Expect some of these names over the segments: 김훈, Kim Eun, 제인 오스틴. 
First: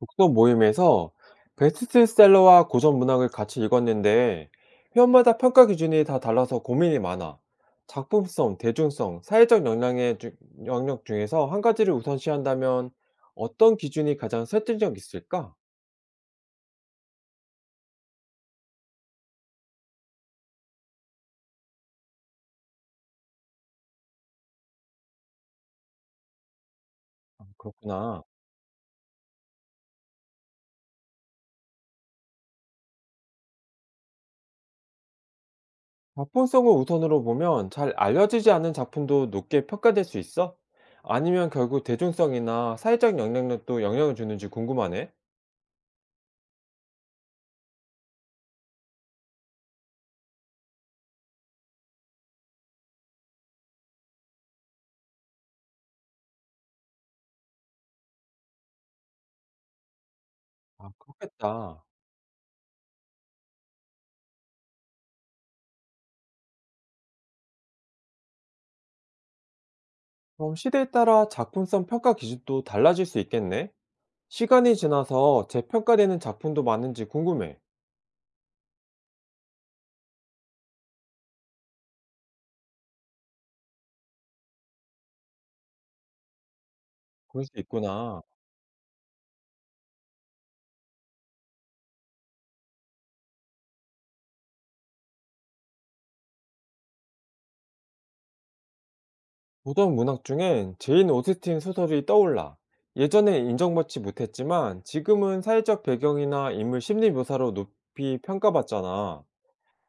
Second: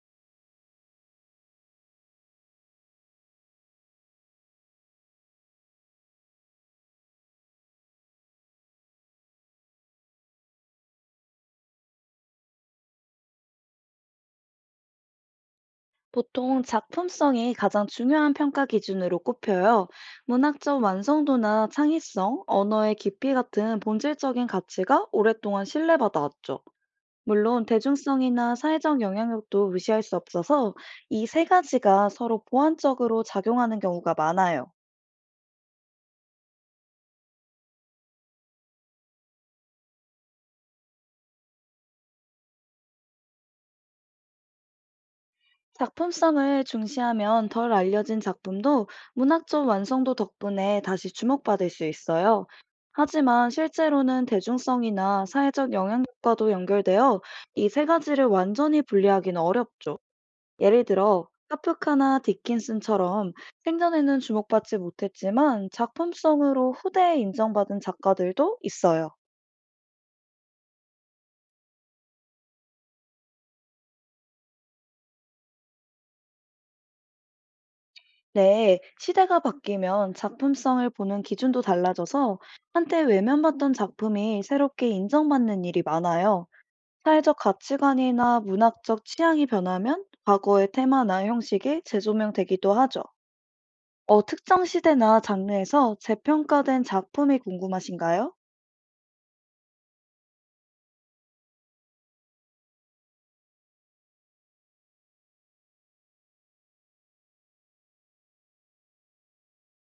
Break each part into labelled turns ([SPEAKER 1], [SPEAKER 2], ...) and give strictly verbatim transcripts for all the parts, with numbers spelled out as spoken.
[SPEAKER 1] 독서 모임에서 베스트셀러와 고전 문학을 같이 읽었는데 회원마다 평가 기준이 다 달라서 고민이 많아. 작품성, 대중성, 사회적 영향의 주- 영역 중에서 한 가지를 우선시한다면 어떤 기준이 가장 설득력 있을까?
[SPEAKER 2] 보통 작품성이 가장 중요한 평가 기준으로 꼽혀요. 문학적 완성도나 창의성, 언어의 깊이 같은 본질적인 가치가 오랫동안 신뢰받아왔죠. 물론
[SPEAKER 1] 그렇구나.
[SPEAKER 2] 대중성이나 사회적 영향력도 무시할 수 없어서 이 세 가지가 서로 보완적으로 작용하는 경우가 많아요.
[SPEAKER 1] 작품성을 우선으로 보면 잘 알려지지 않은 작품도 높게 평가될 수 있어? 아니면 결국 대중성이나 사회적 영향력도 영향을 주는지 궁금하네.
[SPEAKER 2] 작품성을 중시하면 덜 알려진 작품도 문학적 완성도 덕분에 다시 주목받을 수 있어요. 하지만 실제로는 대중성이나 사회적 영향력과도 연결되어 이 세 가지를 완전히 분리하기는 어렵죠. 예를
[SPEAKER 1] 아,
[SPEAKER 2] 들어,
[SPEAKER 1] 그렇겠다.
[SPEAKER 2] 카프카나 디킨슨처럼 생전에는 주목받지 못했지만 작품성으로 후대에 인정받은 작가들도 있어요.
[SPEAKER 1] 그럼 시대에 따라 작품성 평가 기준도 달라질 수 있겠네? 시간이 지나서 재평가되는 작품도 많은지 궁금해.
[SPEAKER 2] 네, 시대가 바뀌면 작품성을 보는 기준도 달라져서 한때 외면받던 작품이 새롭게 인정받는 일이 많아요. 사회적
[SPEAKER 1] 그럴 수 있구나.
[SPEAKER 2] 가치관이나 문학적 취향이 변하면 과거의 테마나 형식이 재조명되기도 하죠. 어, 특정 시대나 장르에서 재평가된 작품이 궁금하신가요?
[SPEAKER 1] 보던 문학 중엔 제인 오스틴 소설이 떠올라. 예전엔 인정받지 못했지만 지금은 사회적 배경이나 인물 심리 묘사로 높이 평가받잖아.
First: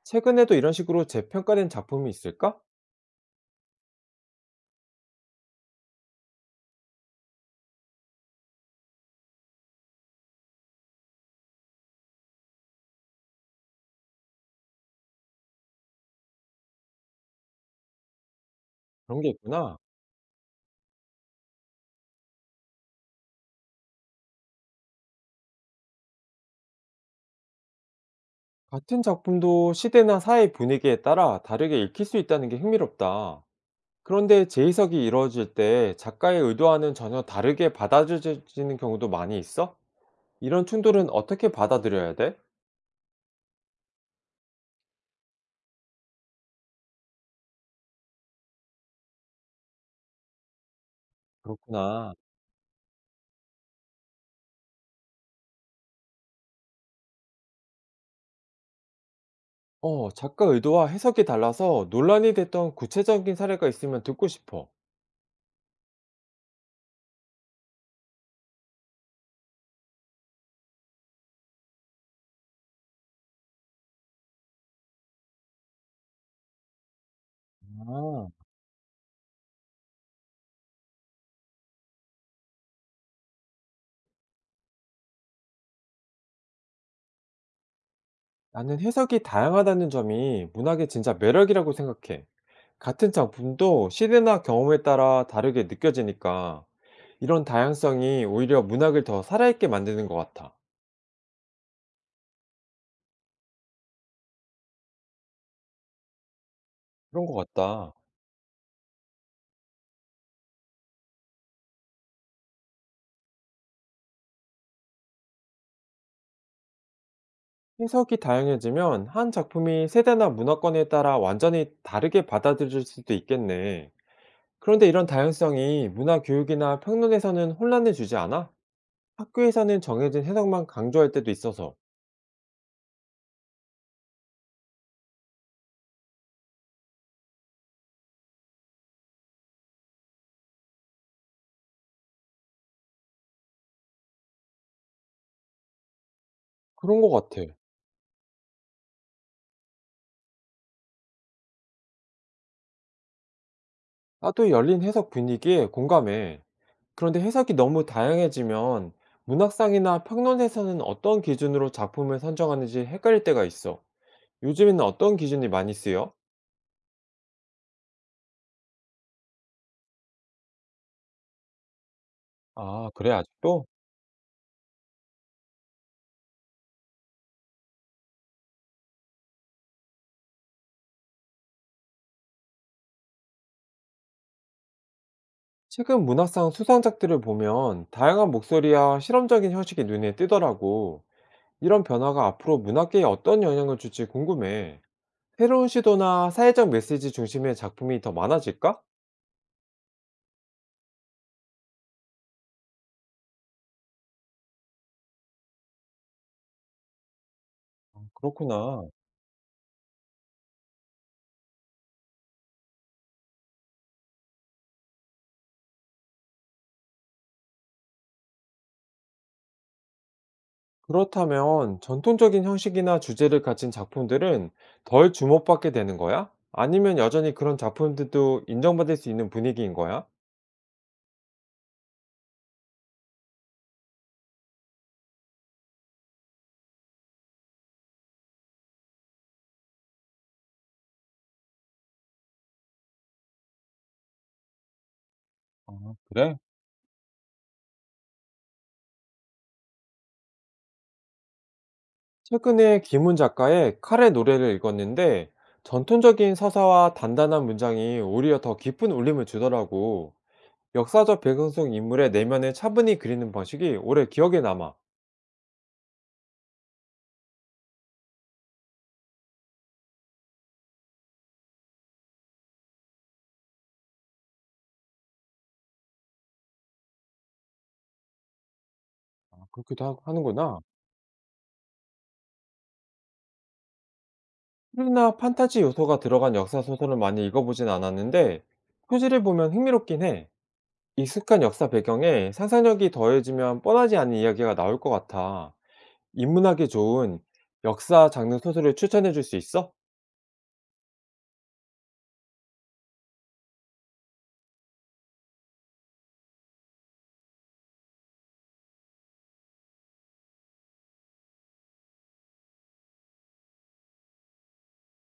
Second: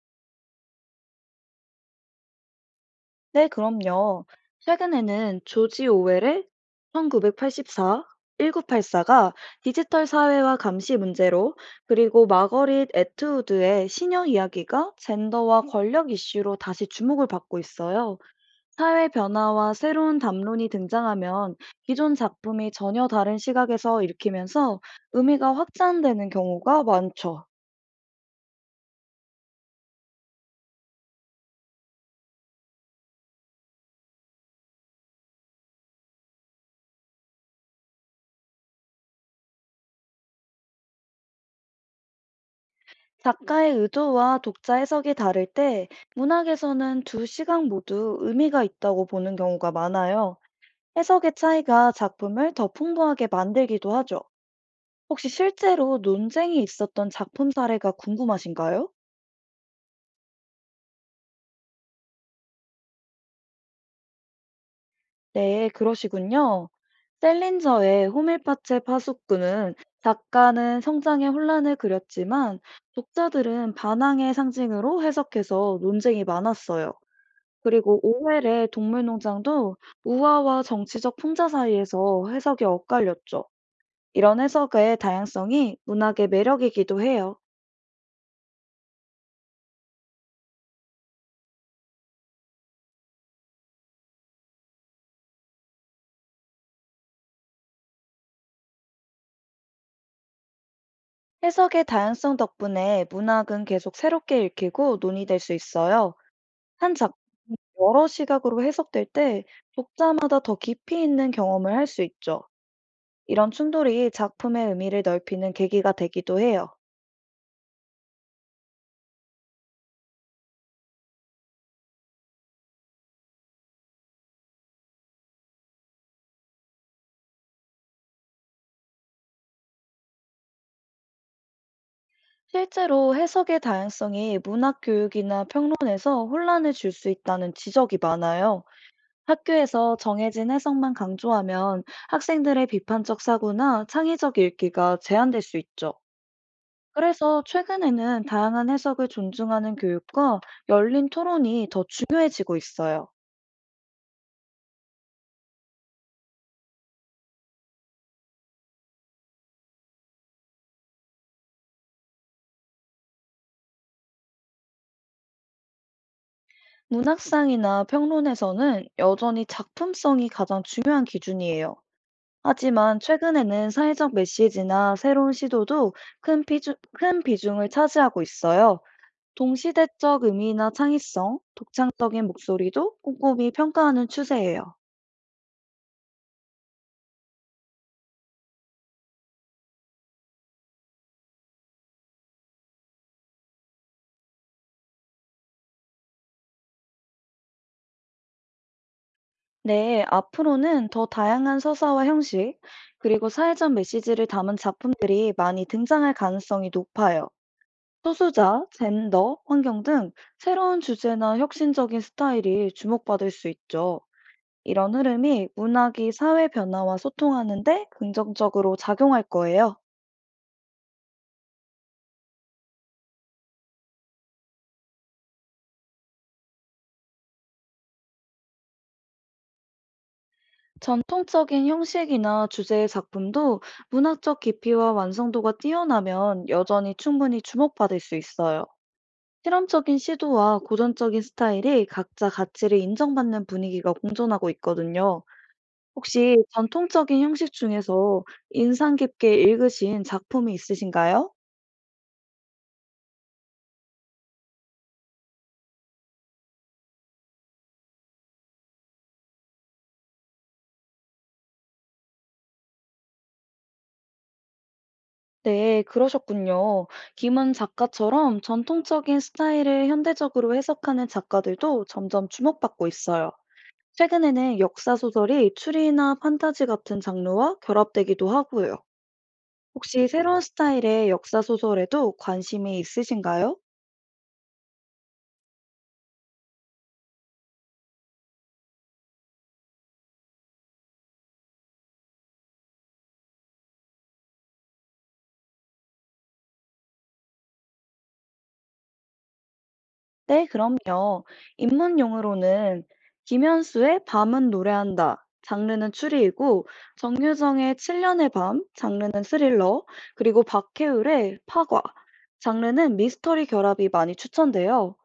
[SPEAKER 1] 최근에도 이런 식으로 재평가된 작품이 있을까?
[SPEAKER 2] 네, 그럼요. 최근에는 조지 오웰의 천구백팔십사, 천구백팔십사가 디지털 사회와 감시 문제로, 그리고 마거릿 애트우드의 시녀 이야기가 젠더와 권력 이슈로 다시 주목을 받고 있어요. 사회
[SPEAKER 1] 그런 게
[SPEAKER 2] 변화와
[SPEAKER 1] 있구나.
[SPEAKER 2] 새로운 담론이 등장하면 기존 작품이 전혀 다른 시각에서 읽히면서 의미가 확장되는 경우가 많죠.
[SPEAKER 1] 같은 작품도 시대나 사회 분위기에 따라 다르게 읽힐 수 있다는 게 흥미롭다. 그런데 재해석이 이루어질 때 작가의 의도와는 전혀 다르게 받아들여지는 경우도 많이 있어? 이런 충돌은 어떻게 받아들여야 돼?
[SPEAKER 2] 작가의 의도와 독자 해석이 다를 때 문학에서는 두 시각 모두 의미가 있다고 보는 경우가 많아요. 해석의 차이가
[SPEAKER 1] 그렇구나.
[SPEAKER 2] 작품을 더 풍부하게 만들기도 하죠. 혹시 실제로 논쟁이 있었던 작품 사례가 궁금하신가요?
[SPEAKER 1] 어, 작가 의도와 해석이 달라서 논란이 됐던 구체적인 사례가 있으면 듣고 싶어.
[SPEAKER 2] 네, 그러시군요. 셀린저의 호밀파체 파수꾼은 작가는 성장의 혼란을 그렸지만 독자들은 반항의 상징으로 해석해서 논쟁이 많았어요. 그리고 오
[SPEAKER 1] 아,
[SPEAKER 2] 웰의 동물농장도 우화와 정치적 풍자 사이에서 해석이 엇갈렸죠. 이런 해석의 다양성이 문학의 매력이기도 해요.
[SPEAKER 1] 나는 해석이 다양하다는 점이 문학의 진짜 매력이라고 생각해. 같은 작품도 시대나 경험에 따라 다르게 느껴지니까 이런 다양성이 오히려 문학을 더 살아있게 만드는 것 같아.
[SPEAKER 2] 해석의 다양성 덕분에 문학은 계속 새롭게 읽히고 논의될 수 있어요. 한
[SPEAKER 1] 그런 것
[SPEAKER 2] 작품이
[SPEAKER 1] 같다.
[SPEAKER 2] 여러 시각으로 해석될 때 독자마다 더 깊이 있는 경험을 할 수 있죠. 이런 충돌이 작품의 의미를 넓히는 계기가 되기도 해요.
[SPEAKER 1] 해석이 다양해지면 한 작품이 세대나 문화권에 따라 완전히 다르게 받아들일 수도 있겠네. 그런데 이런 다양성이 문화 교육이나 평론에서는 혼란을 주지 않아? 학교에서는 정해진 해석만 강조할 때도 있어서
[SPEAKER 2] 실제로 해석의 다양성이 문학 교육이나 평론에서 혼란을 줄 수 있다는 지적이 많아요. 학교에서 정해진 해석만 강조하면 학생들의 비판적 사고나 창의적 읽기가 제한될 수 있죠.
[SPEAKER 1] 그런 것
[SPEAKER 2] 그래서
[SPEAKER 1] 같아.
[SPEAKER 2] 최근에는 다양한 해석을 존중하는 교육과 열린 토론이 더 중요해지고 있어요.
[SPEAKER 1] 나도 열린 해석 분위기에 공감해. 그런데 해석이 너무 다양해지면 문학상이나 평론에서는 어떤 기준으로 작품을 선정하는지 헷갈릴 때가 있어. 요즘에는 어떤 기준이 많이 쓰여?
[SPEAKER 2] 문학상이나 평론에서는 여전히 작품성이 가장 중요한 기준이에요.
[SPEAKER 1] 아,
[SPEAKER 2] 하지만
[SPEAKER 1] 그래, 아직도?
[SPEAKER 2] 최근에는 사회적 메시지나 새로운 시도도 큰 비중, 큰 비중을 차지하고 있어요. 동시대적 의미나 창의성, 독창적인 목소리도 꼼꼼히 평가하는 추세예요.
[SPEAKER 1] 최근 문학상 수상작들을 보면 다양한 목소리와 실험적인 형식이 눈에 띄더라고. 이런 변화가 앞으로 문학계에 어떤 영향을 줄지 궁금해. 새로운 시도나 사회적 메시지 중심의 작품이 더 많아질까?
[SPEAKER 2] 네, 앞으로는 더 다양한 서사와 형식, 그리고 사회적 메시지를 담은 작품들이 많이 등장할 가능성이 높아요. 소수자,
[SPEAKER 1] 그렇구나.
[SPEAKER 2] 젠더, 환경 등 새로운 주제나 혁신적인 스타일이 주목받을 수 있죠. 이런 흐름이 문학이 사회 변화와 소통하는데 긍정적으로 작용할 거예요.
[SPEAKER 1] 그렇다면 전통적인 형식이나 주제를 가진 작품들은 덜 주목받게 되는 거야? 아니면 여전히 그런 작품들도 인정받을 수 있는 분위기인 거야?
[SPEAKER 2] 전통적인 형식이나 주제의 작품도 문학적 깊이와 완성도가 뛰어나면 여전히 충분히 주목받을 수 있어요. 실험적인 시도와 고전적인 스타일이 각자 가치를 인정받는 분위기가 공존하고 있거든요.
[SPEAKER 1] 아, 그래?
[SPEAKER 2] 혹시 전통적인 형식 중에서 인상 깊게 읽으신 작품이 있으신가요?
[SPEAKER 1] 최근에 김훈 작가의 칼의 노래를 읽었는데 전통적인 서사와 단단한 문장이 오히려 더 깊은 울림을 주더라고. 역사적 배경 속 인물의 내면을 차분히 그리는 방식이 오래 기억에 남아.
[SPEAKER 2] 네, 그러셨군요. 김은 작가처럼 전통적인 스타일을 현대적으로 해석하는 작가들도 점점 주목받고 있어요. 최근에는 역사 소설이 추리나 판타지 같은 장르와 결합되기도 하고요.
[SPEAKER 1] 아, 그렇기도 하-
[SPEAKER 2] 혹시 새로운
[SPEAKER 1] 하는구나.
[SPEAKER 2] 스타일의 역사 소설에도 관심이 있으신가요?
[SPEAKER 1] 스릴이나 판타지 요소가 들어간 역사 소설을 많이 읽어보진 않았는데 표지를 보면 흥미롭긴 해. 익숙한 역사 배경에 상상력이 더해지면 뻔하지 않은 이야기가 나올 것 같아. 인문학기 좋은 역사 장르 소설을 추천해 줄 수 있어?
[SPEAKER 2] 네, 그럼요. 입문용으로는 김현수의 밤은 노래한다. 장르는 추리이고, 정유정의 칠 년의 밤, 장르는 스릴러, 그리고 박해율의 파과, 장르는 미스터리 결합이 많이 추천돼요.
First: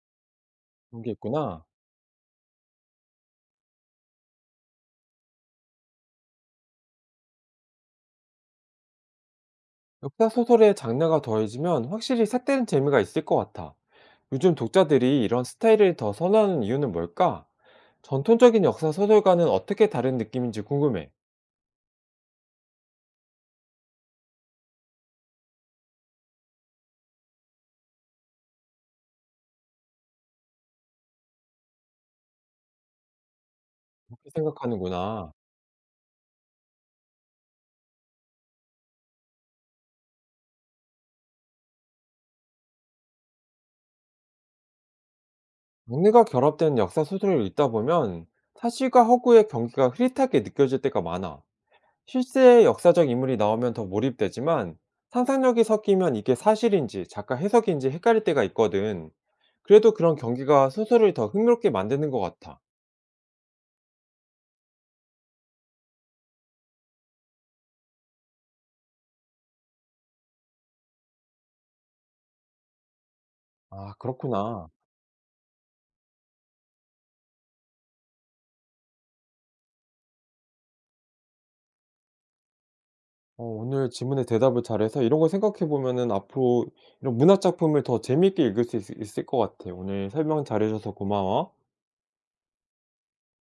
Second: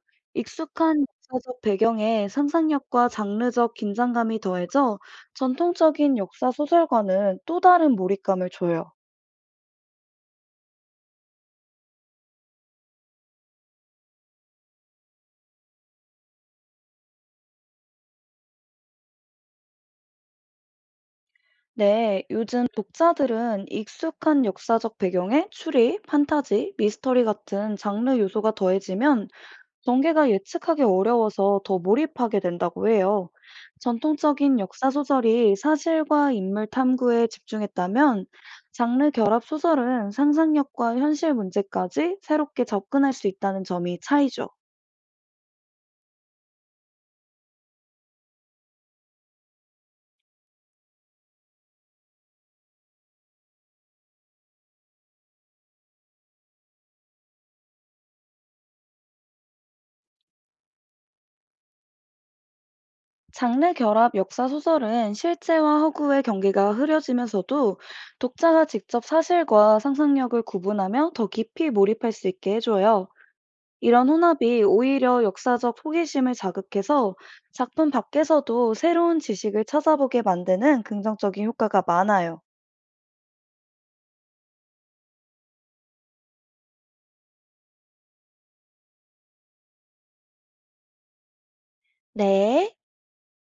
[SPEAKER 1] 그런
[SPEAKER 2] 익숙한
[SPEAKER 1] 게
[SPEAKER 2] 역사적
[SPEAKER 1] 있구나.
[SPEAKER 2] 배경에 상상력과 장르적 긴장감이 더해져 전통적인 역사 소설과는 또 다른 몰입감을 줘요.
[SPEAKER 1] 역사 소설의 장르가 더해지면 확실히 색다른 재미가 있을 것 같아. 요즘 독자들이 이런 스타일을 더 선호하는 이유는 뭘까? 전통적인 역사 소설과는 어떻게 다른 느낌인지 궁금해.
[SPEAKER 2] 네, 요즘 독자들은 익숙한 역사적 배경에 추리, 판타지, 미스터리 같은 장르 요소가 더해지면 전개가 예측하기 어려워서 더 몰입하게 된다고 해요.
[SPEAKER 1] 그렇게
[SPEAKER 2] 전통적인 역사
[SPEAKER 1] 생각하는구나.
[SPEAKER 2] 소설이 사실과 인물 탐구에 집중했다면 장르 결합 소설은 상상력과 현실 문제까지 새롭게 접근할 수 있다는 점이 차이죠.
[SPEAKER 1] 장르가 결합된 역사 소설을 읽다 보면 사실과 허구의 경계가 흐릿하게 느껴질 때가 많아. 실제의 역사적 인물이 나오면 더 몰입되지만 상상력이 섞이면 이게 사실인지 작가 해석인지 헷갈릴 때가 있거든. 그래도 그런 경계가 소설을 더 흥미롭게 만드는 것 같아.
[SPEAKER 2] 장르 결합 역사 소설은 실제와 허구의 경계가 흐려지면서도 독자가 직접 사실과 상상력을 구분하며 더 깊이 몰입할 수 있게 해줘요.
[SPEAKER 1] 아,
[SPEAKER 2] 이런 혼합이
[SPEAKER 1] 그렇구나.
[SPEAKER 2] 오히려 역사적 호기심을 자극해서 작품 밖에서도 새로운 지식을 찾아보게 만드는 긍정적인 효과가 많아요.
[SPEAKER 1] 어 오늘 질문에 대답을 잘해서 이런 걸 생각해 보면은 앞으로 이런 문학 작품을 더 재미있게 읽을 수 있을 있을 것 같아. 오늘 설명 잘해 줘서 고마워.
[SPEAKER 2] 네.